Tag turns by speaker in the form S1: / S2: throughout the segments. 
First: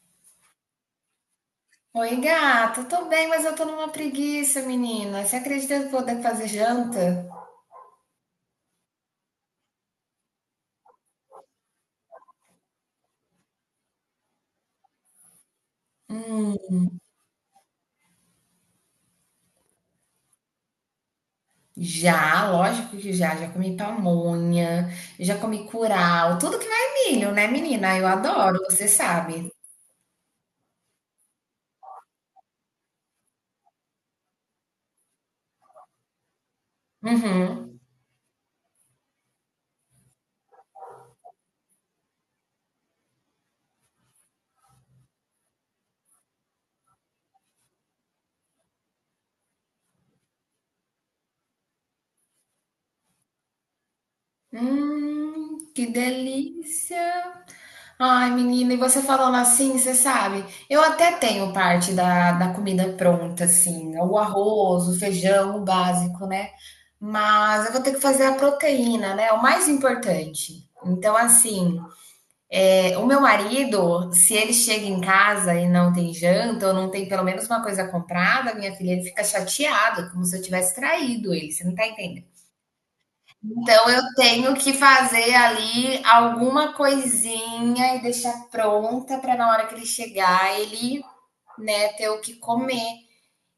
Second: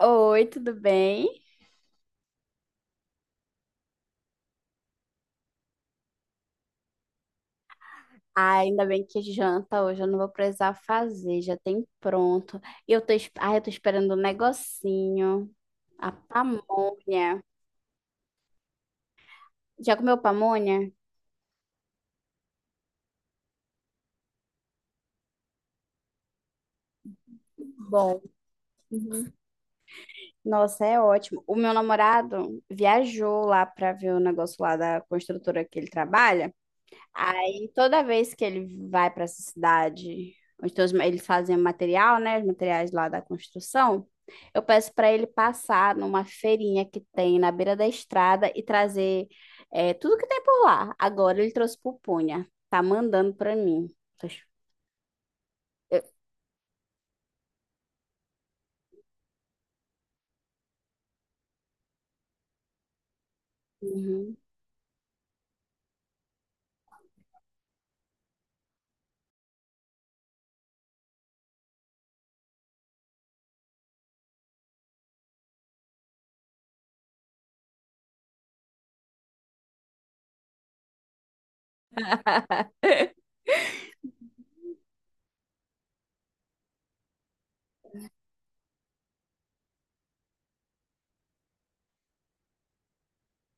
S1: Oi, tudo bem?
S2: Oi, gato. Tô bem, mas eu tô numa preguiça, menina. Você acredita que eu vou ter que fazer janta?
S1: Ah, ainda bem que janta hoje, eu não vou precisar fazer, já tem pronto. E eu tô esperando um negocinho, a
S2: Hum,
S1: pamonha. Já comeu pamonha?
S2: já, lógico que já. Já comi pamonha, já comi curau, tudo que vai milho, né, menina? Eu
S1: Bom.
S2: adoro, você
S1: Uhum.
S2: sabe.
S1: Nossa, é ótimo. O meu namorado viajou lá pra ver o negócio lá da construtora que ele trabalha. Aí
S2: Uhum.
S1: toda vez que ele vai para essa cidade, onde todos, eles fazem material, né? Os materiais lá da construção, eu peço para ele passar numa feirinha que tem na beira da estrada e trazer tudo que tem por lá. Agora ele trouxe pupunha, tá mandando para mim. Tô ch-
S2: Que
S1: Eu,
S2: delícia. Ai, menina, e você falando assim, você sabe? Eu até tenho parte da comida pronta, assim, o
S1: Uhum.
S2: arroz, o feijão, o básico, né? Mas eu vou ter que fazer a proteína, né? O mais importante. Então, assim, o meu marido, se ele chega em casa e não tem janta, ou não tem pelo menos uma coisa comprada, minha filha, ele fica chateado, como se eu tivesse traído ele, você não tá entendendo? Então eu tenho que fazer ali alguma coisinha e deixar pronta para na hora que ele chegar, ele, né, ter o que comer.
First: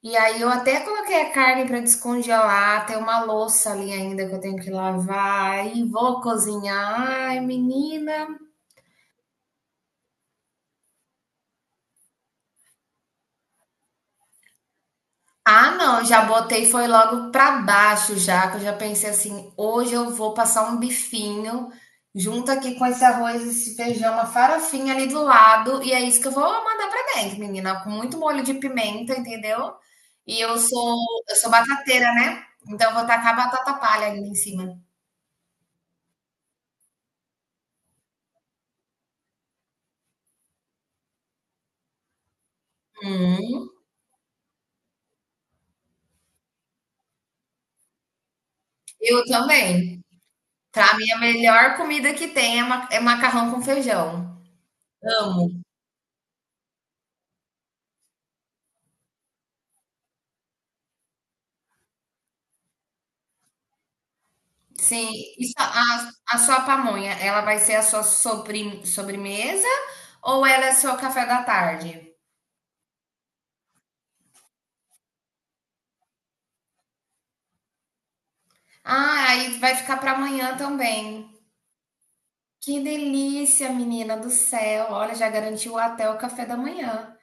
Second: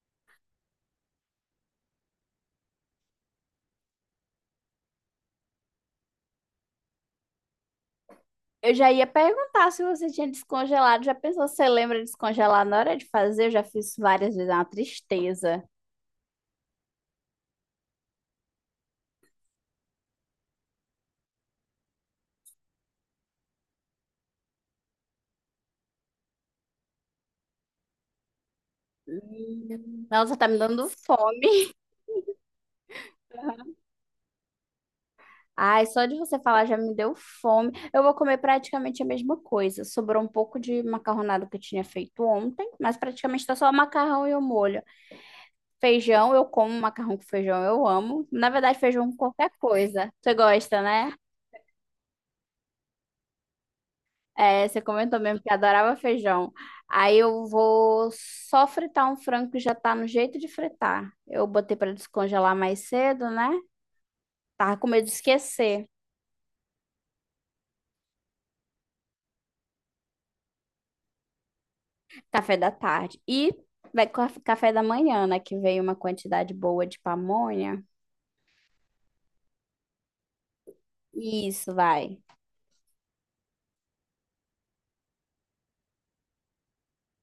S2: E aí eu até coloquei a carne para descongelar, tem uma louça ali ainda que eu tenho que lavar e vou cozinhar. Ai, menina.
S1: Eu já ia perguntar se você tinha descongelado. Já pensou se você lembra de descongelar na hora de fazer? Eu já fiz várias vezes, é uma tristeza.
S2: Ah, não, já botei foi logo pra baixo já, que eu já pensei assim, hoje eu vou passar um bifinho junto aqui com esse arroz, esse feijão, uma farofinha ali do lado, e é isso que eu vou mandar pra dentro, menina, com muito molho de pimenta, entendeu?
S1: Hum. Nossa,
S2: E
S1: tá me
S2: eu
S1: dando
S2: sou eu sou
S1: fome.
S2: batateira, né? Então eu vou tacar batata palha ainda em cima.
S1: Ai, só de você falar já me deu fome. Eu vou comer praticamente a mesma coisa. Sobrou um pouco de macarronada que eu tinha feito ontem, mas praticamente tá
S2: Hum,
S1: só macarrão e o molho. Feijão, eu como macarrão com feijão, eu amo. Na verdade, feijão com
S2: eu
S1: qualquer
S2: também.
S1: coisa. Você gosta,
S2: Pra mim
S1: né?
S2: a melhor comida que tem é ma é macarrão com feijão.
S1: É, você comentou mesmo que
S2: Amo.
S1: adorava feijão. Aí eu vou só fritar um frango que já tá no jeito de fritar. Eu botei pra descongelar mais cedo, né? Tava com medo
S2: Sim,
S1: de
S2: e só-
S1: esquecer.
S2: a, a sua pamonha, ela vai ser a sua sobremesa ou ela é seu café da tarde?
S1: Café da tarde. E vai com café da manhã, né? Que veio uma quantidade boa de pamonha.
S2: Ah, aí vai ficar para amanhã também.
S1: Isso, vai.
S2: Que delícia, menina do céu. Olha, já garantiu até o café da manhã.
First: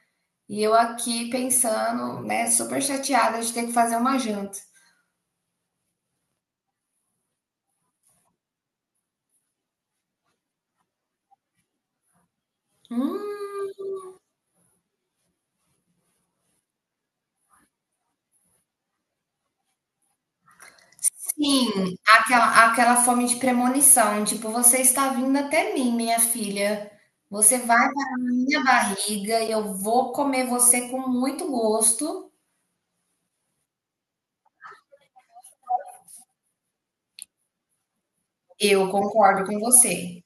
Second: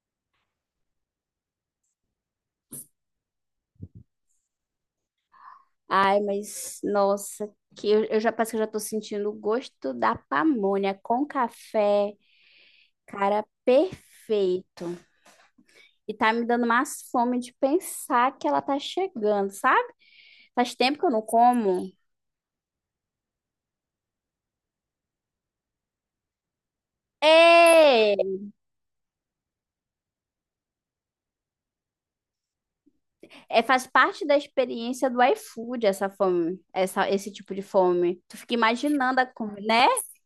S2: E eu aqui pensando, né, super chateada de ter que fazer uma janta.
S1: Ai, mas nossa, que eu já parece que eu já tô sentindo o gosto da pamonha com café.
S2: Hum.
S1: Cara, perfeito. E tá me dando mais fome de pensar que ela tá chegando, sabe? Faz tempo que eu não como.
S2: Sim, aquela fome de premonição, tipo: "Você está vindo até mim, minha filha. Você vai para
S1: É,
S2: na minha barriga e eu vou comer você com muito gosto".
S1: é, faz parte da experiência do iFood essa fome, esse tipo de fome. Tu fica
S2: Eu
S1: imaginando a
S2: concordo com
S1: comida, né?
S2: você.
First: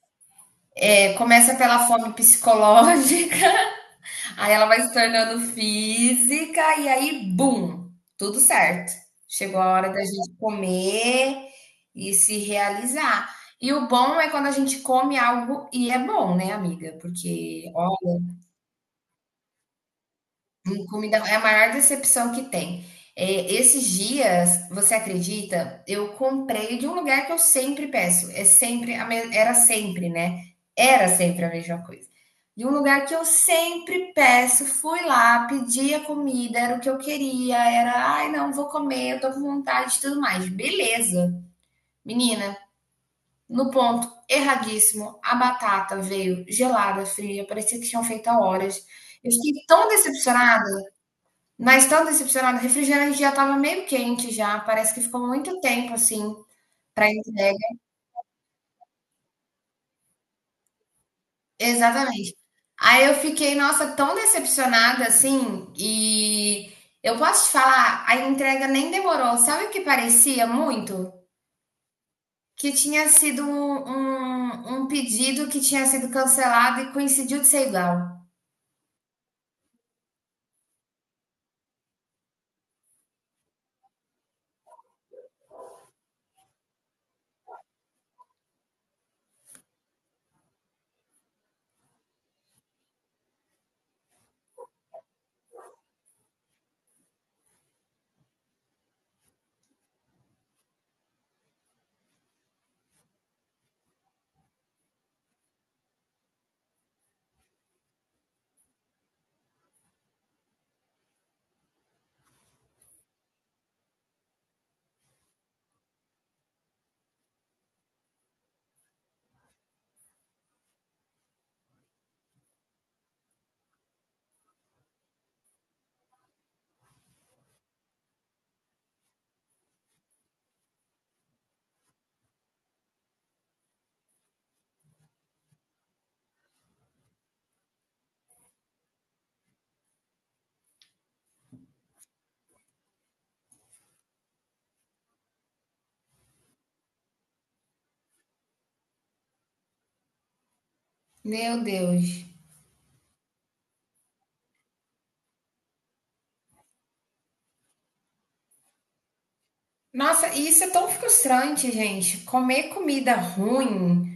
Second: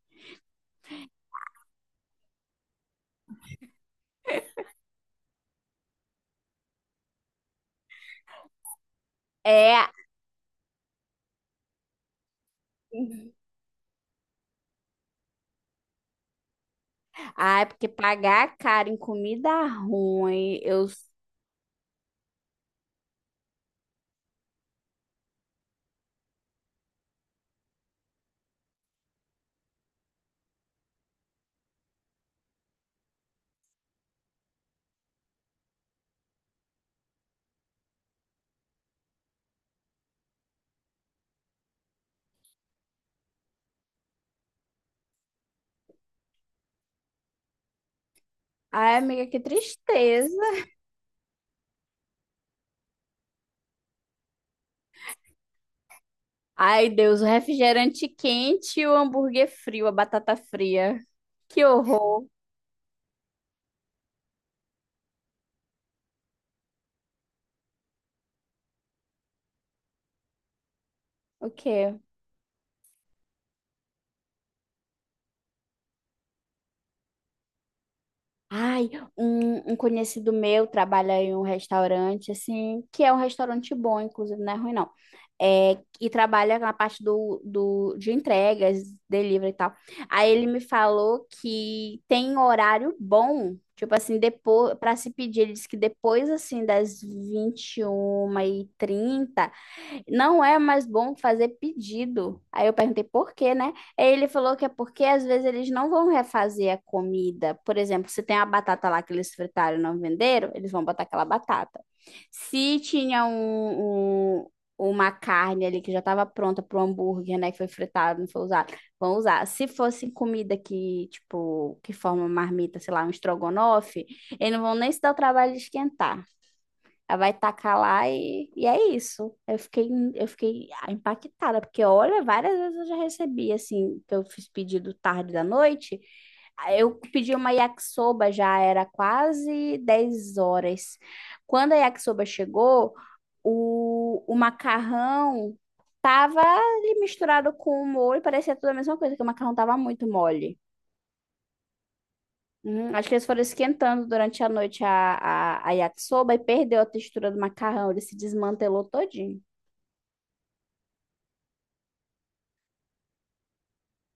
S2: É, começa pela fome psicológica, aí ela vai se tornando física e aí bum, tudo certo. Chegou a
S1: É,
S2: hora da gente comer e se realizar. E o bom é quando a gente come algo e é bom, né, amiga, porque,
S1: ai, porque
S2: ó.
S1: pagar caro em comida ruim, eu.
S2: Hum. Comida é a maior decepção que tem. É, esses dias, você acredita? Eu comprei de um lugar que eu sempre peço. Era sempre, né? Era sempre a mesma coisa. De um lugar que eu sempre peço, fui lá, pedi a comida, era o que eu queria, era, ai, não, vou comer, eu tô com vontade e tudo mais. Beleza. Menina, no ponto erradíssimo, a batata veio gelada, fria, parecia que tinham feito há horas.
S1: Ai, amiga,
S2: Eu
S1: que
S2: fiquei tão
S1: tristeza.
S2: decepcionada. Mas tão decepcionada, o refrigerante já estava meio quente já, parece que ficou muito tempo assim
S1: Ai,
S2: para
S1: Deus, o
S2: entrega.
S1: refrigerante quente e o hambúrguer frio, a batata fria. Que horror.
S2: Exatamente. Aí eu fiquei, nossa, tão decepcionada assim, e eu posso te falar, a entrega nem demorou. Sabe o que parecia muito?
S1: O quê?
S2: Que tinha sido um um pedido que tinha sido cancelado e coincidiu de ser igual.
S1: Ai, um conhecido meu trabalha em um restaurante, assim, que é um restaurante bom, inclusive, não é ruim, não. É, e trabalha na parte de entregas, delivery e tal. Aí ele me falou que tem horário bom, tipo assim, depois, para se pedir, ele disse que depois, assim, das 21:30 não é mais bom fazer pedido. Aí eu perguntei por quê, né? Aí ele falou que é porque às vezes eles não vão refazer a comida. Por exemplo, se tem a batata lá que eles fritaram e não venderam, eles vão botar aquela batata. Se tinha uma carne ali que já estava pronta para o hambúrguer, né, que foi fritado, não foi usado, vão usar. Se fosse comida que, tipo, que forma marmita, sei lá, um estrogonofe, eles não vão nem se dar o trabalho de esquentar. Ela vai tacar lá e é isso. Eu fiquei impactada, porque olha, várias vezes eu já recebi, assim, que eu fiz pedido tarde da noite. Aí eu pedi uma yakisoba, já era quase 10 horas. Quando a yakisoba chegou, o macarrão tava ali misturado com o molho, parecia tudo a mesma coisa, que o macarrão tava muito mole.
S2: Meu Deus.
S1: Acho que eles foram esquentando durante a noite a yakisoba e perdeu a textura do macarrão. Ele se desmantelou todinho.
S2: Nossa, e isso é tão frustrante, gente. Comer comida ruim.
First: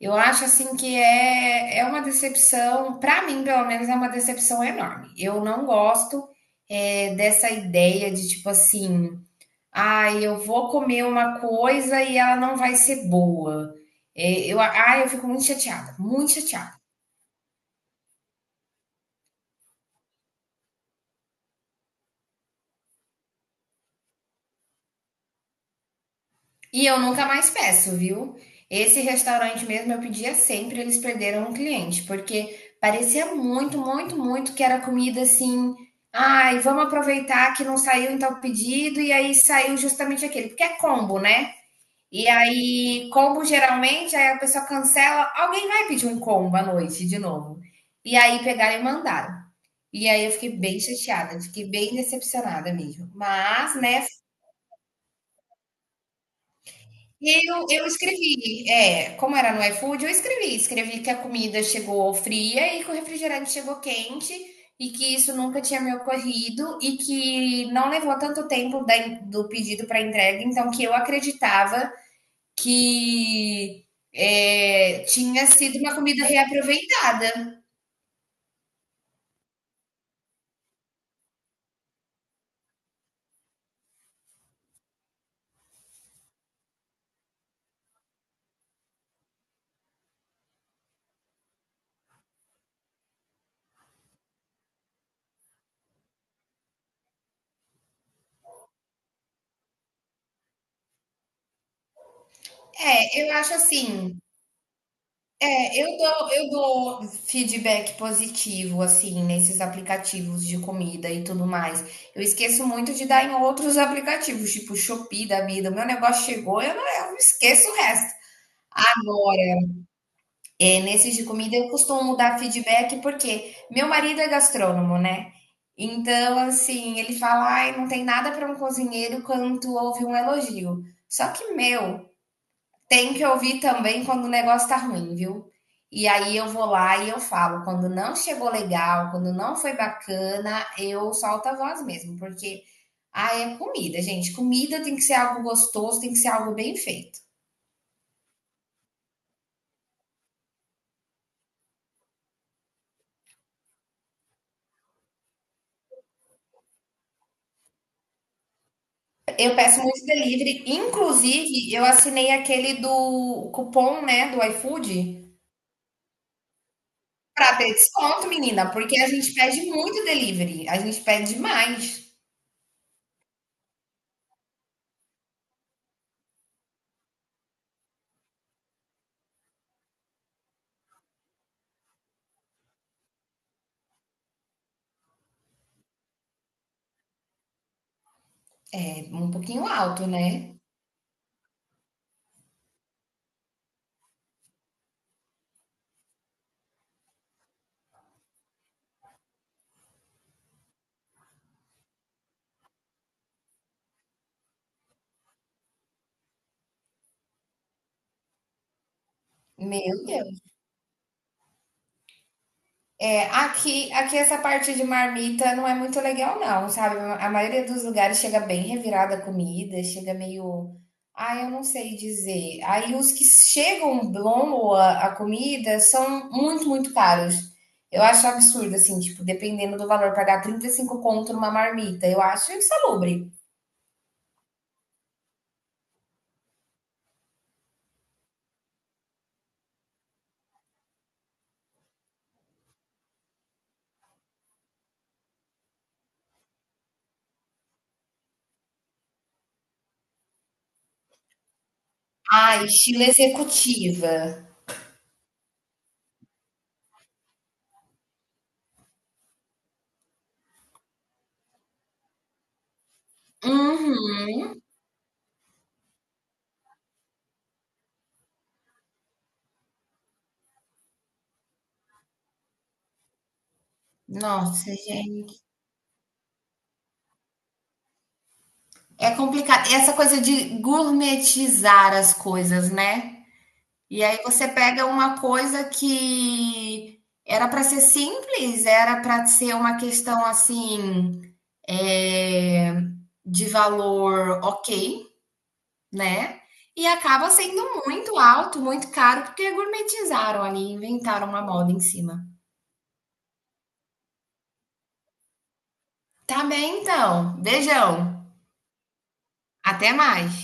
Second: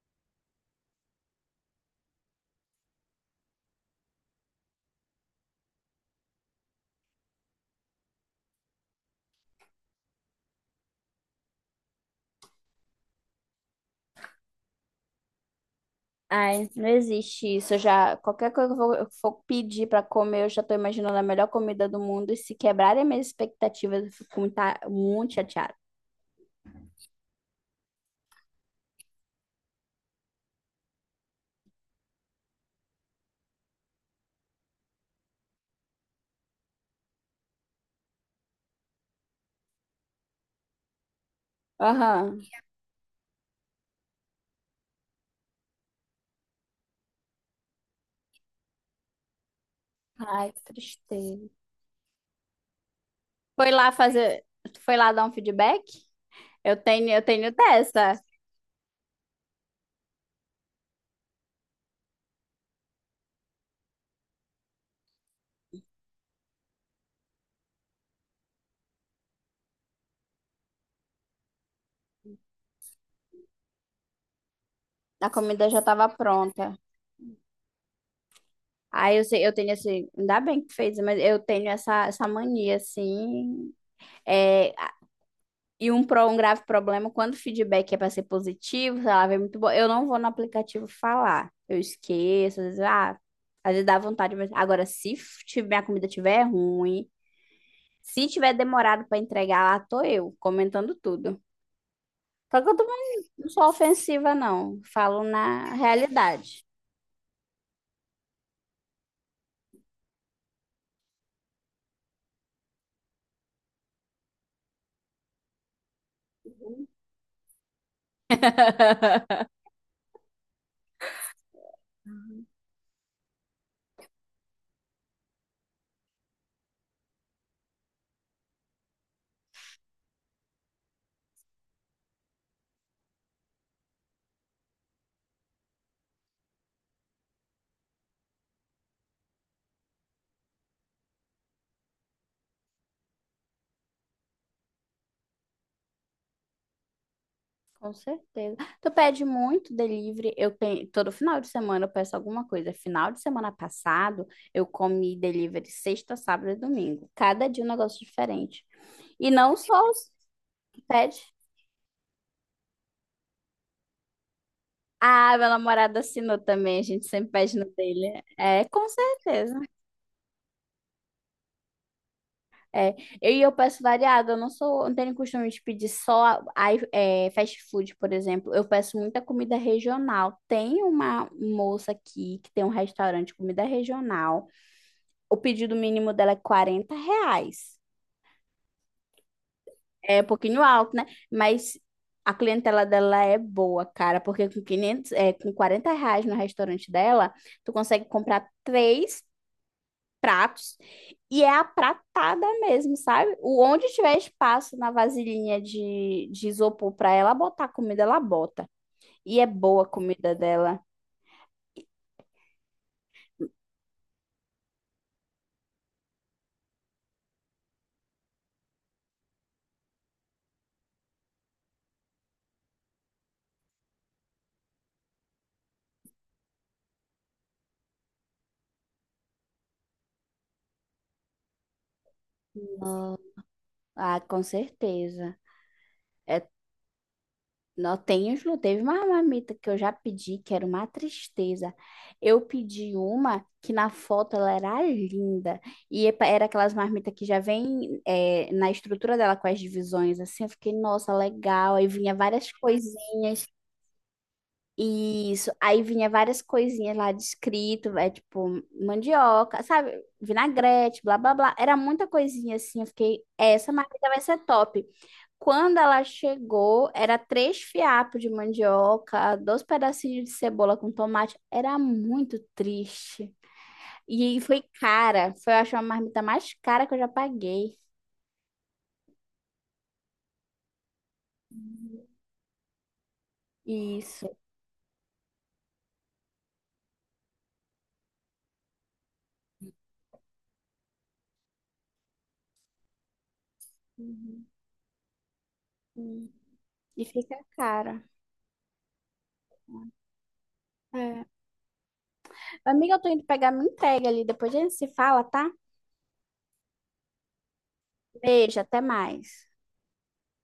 S2: Eu acho assim que é uma decepção, para mim, pelo menos, é uma decepção enorme. Eu não gosto dessa ideia de tipo assim, ah, eu vou comer uma coisa e ela não vai ser boa. Eu fico muito chateada, muito
S1: Ai,
S2: chateada.
S1: não existe isso. Eu já, qualquer coisa que eu for pedir para comer, eu já tô imaginando a melhor comida do mundo. E se quebrarem as minhas expectativas, eu fico muito, muito chateada.
S2: E eu nunca mais peço, viu? Esse restaurante mesmo eu pedia sempre, eles perderam um cliente, porque parecia muito, muito, muito que era comida assim. Ai, vamos aproveitar que não saiu então o pedido, e aí saiu justamente aquele, porque é combo, né? E
S1: Aham.
S2: aí, combo geralmente, aí a pessoa cancela, alguém vai pedir um combo à noite de novo. E aí pegaram e mandaram. E aí eu
S1: Ai,
S2: fiquei
S1: que
S2: bem chateada,
S1: tristeza.
S2: fiquei bem decepcionada mesmo.
S1: Foi
S2: Mas,
S1: lá
S2: né.
S1: fazer. Tu foi lá dar um feedback? Eu tenho
S2: Eu
S1: dessa.
S2: escrevi, é, como era no iFood, eu escrevi, escrevi que a comida chegou fria e que o refrigerante chegou quente e que isso nunca tinha me ocorrido e que não levou tanto tempo da do pedido para entrega, então que eu acreditava que
S1: A
S2: tinha
S1: comida
S2: sido
S1: já
S2: uma
S1: estava
S2: comida
S1: pronta.
S2: reaproveitada.
S1: Aí eu sei, eu tenho esse, ainda bem que fez, mas eu tenho essa mania, assim, é, um grave problema, quando o feedback é para ser positivo, sei lá, vem muito bom, eu não vou no aplicativo falar, eu esqueço, às vezes, às vezes dá vontade, mas agora, se minha comida tiver ruim, se tiver demorado para entregar, lá tô eu, comentando tudo. Só que eu
S2: É,
S1: também
S2: eu
S1: não
S2: acho
S1: sou
S2: assim,
S1: ofensiva, não, falo na
S2: é, eu dou eu
S1: realidade.
S2: dou feedback positivo, assim, nesses aplicativos de comida e tudo mais. Eu esqueço muito de dar em outros aplicativos, tipo Shopee da vida. Meu negócio chegou, eu não eu esqueço o resto. Agora, é, nesses de comida, eu costumo dar feedback porque meu marido é gastrônomo, né. Então, assim, ele fala: "Ai, não tem nada para um cozinheiro quanto ouvir um elogio". Só que, meu, tem que ouvir também quando o negócio tá ruim, viu? E aí eu vou lá e eu falo, quando não chegou legal, quando não foi bacana, eu solto a voz mesmo, porque ah, é comida, gente. Comida tem que ser algo gostoso, tem que ser algo bem feito.
S1: Com certeza. Tu pede muito delivery. Eu tenho, todo final de semana eu peço alguma coisa. Final de semana passado, eu comi delivery sexta, sábado e domingo. Cada dia um negócio diferente. E
S2: Eu
S1: não
S2: peço
S1: só
S2: muito
S1: os
S2: delivery,
S1: que pede.
S2: inclusive eu assinei aquele do cupom, né, do iFood,
S1: Ah, meu namorado assinou também. A gente sempre
S2: para
S1: pede no
S2: ter
S1: dele.
S2: desconto,
S1: É,
S2: menina,
S1: com
S2: porque a gente
S1: certeza.
S2: pede muito delivery, a gente pede demais,
S1: É. Eu peço variado. Eu não sou, não tenho costume de pedir só fast food, por exemplo. Eu peço muita comida regional. Tem uma moça aqui que tem um restaurante de comida regional. O pedido mínimo dela é R$ 40.
S2: é um pouquinho alto,
S1: É um
S2: né?
S1: pouquinho alto, né? Mas a clientela dela é boa, cara, porque com R$ 40 no restaurante dela, tu consegue comprar três pratos e é a pratada mesmo, sabe? O onde tiver espaço na vasilhinha de isopor pra ela botar comida, ela bota. E é boa a
S2: Meu
S1: comida
S2: Deus.
S1: dela.
S2: É, aqui essa parte de marmita não é muito legal, não, sabe? A maioria dos lugares chega bem revirada a comida, chega meio. Ah, eu não sei dizer. Aí os que chegam boa a comida são muito, muito caros. Eu acho absurdo, assim, tipo, dependendo do valor, pagar 35 conto numa marmita. Eu acho insalubre.
S1: Ah, com certeza. É, não tem os, não. Teve uma marmita que eu já pedi, que era uma tristeza. Eu pedi uma que na foto ela era linda. E era aquelas marmitas que já vem na estrutura dela com as divisões, assim. Eu fiquei, nossa, legal. Aí vinha várias
S2: Ah, estilo
S1: coisinhas.
S2: executiva.
S1: Isso. Aí vinha várias coisinhas lá descrito, é tipo mandioca, sabe? Vinagrete, blá, blá, blá. Era muita coisinha assim. Eu fiquei, "É, essa marmita vai ser
S2: Uhum.
S1: top. Quando ela chegou, era três fiapos de mandioca, dois pedacinhos de cebola com tomate. Era muito triste. E foi
S2: Nossa,
S1: cara.
S2: gente.
S1: Foi, eu acho, a marmita mais cara que eu já paguei.
S2: É complicado. Essa coisa de gourmetizar as coisas, né? E aí
S1: Isso.
S2: você pega uma coisa que era para ser simples, era para ser uma questão assim, é, de valor ok,
S1: Uhum.
S2: né? E
S1: E
S2: acaba
S1: fica
S2: sendo
S1: cara.
S2: muito alto, muito caro, porque gourmetizaram ali,
S1: É.
S2: inventaram uma moda em cima.
S1: Amiga, eu tô indo pegar minha entrega ali. Depois a gente se fala, tá?
S2: Tá bem, então. Beijão.
S1: Beijo, até mais.
S2: Até mais.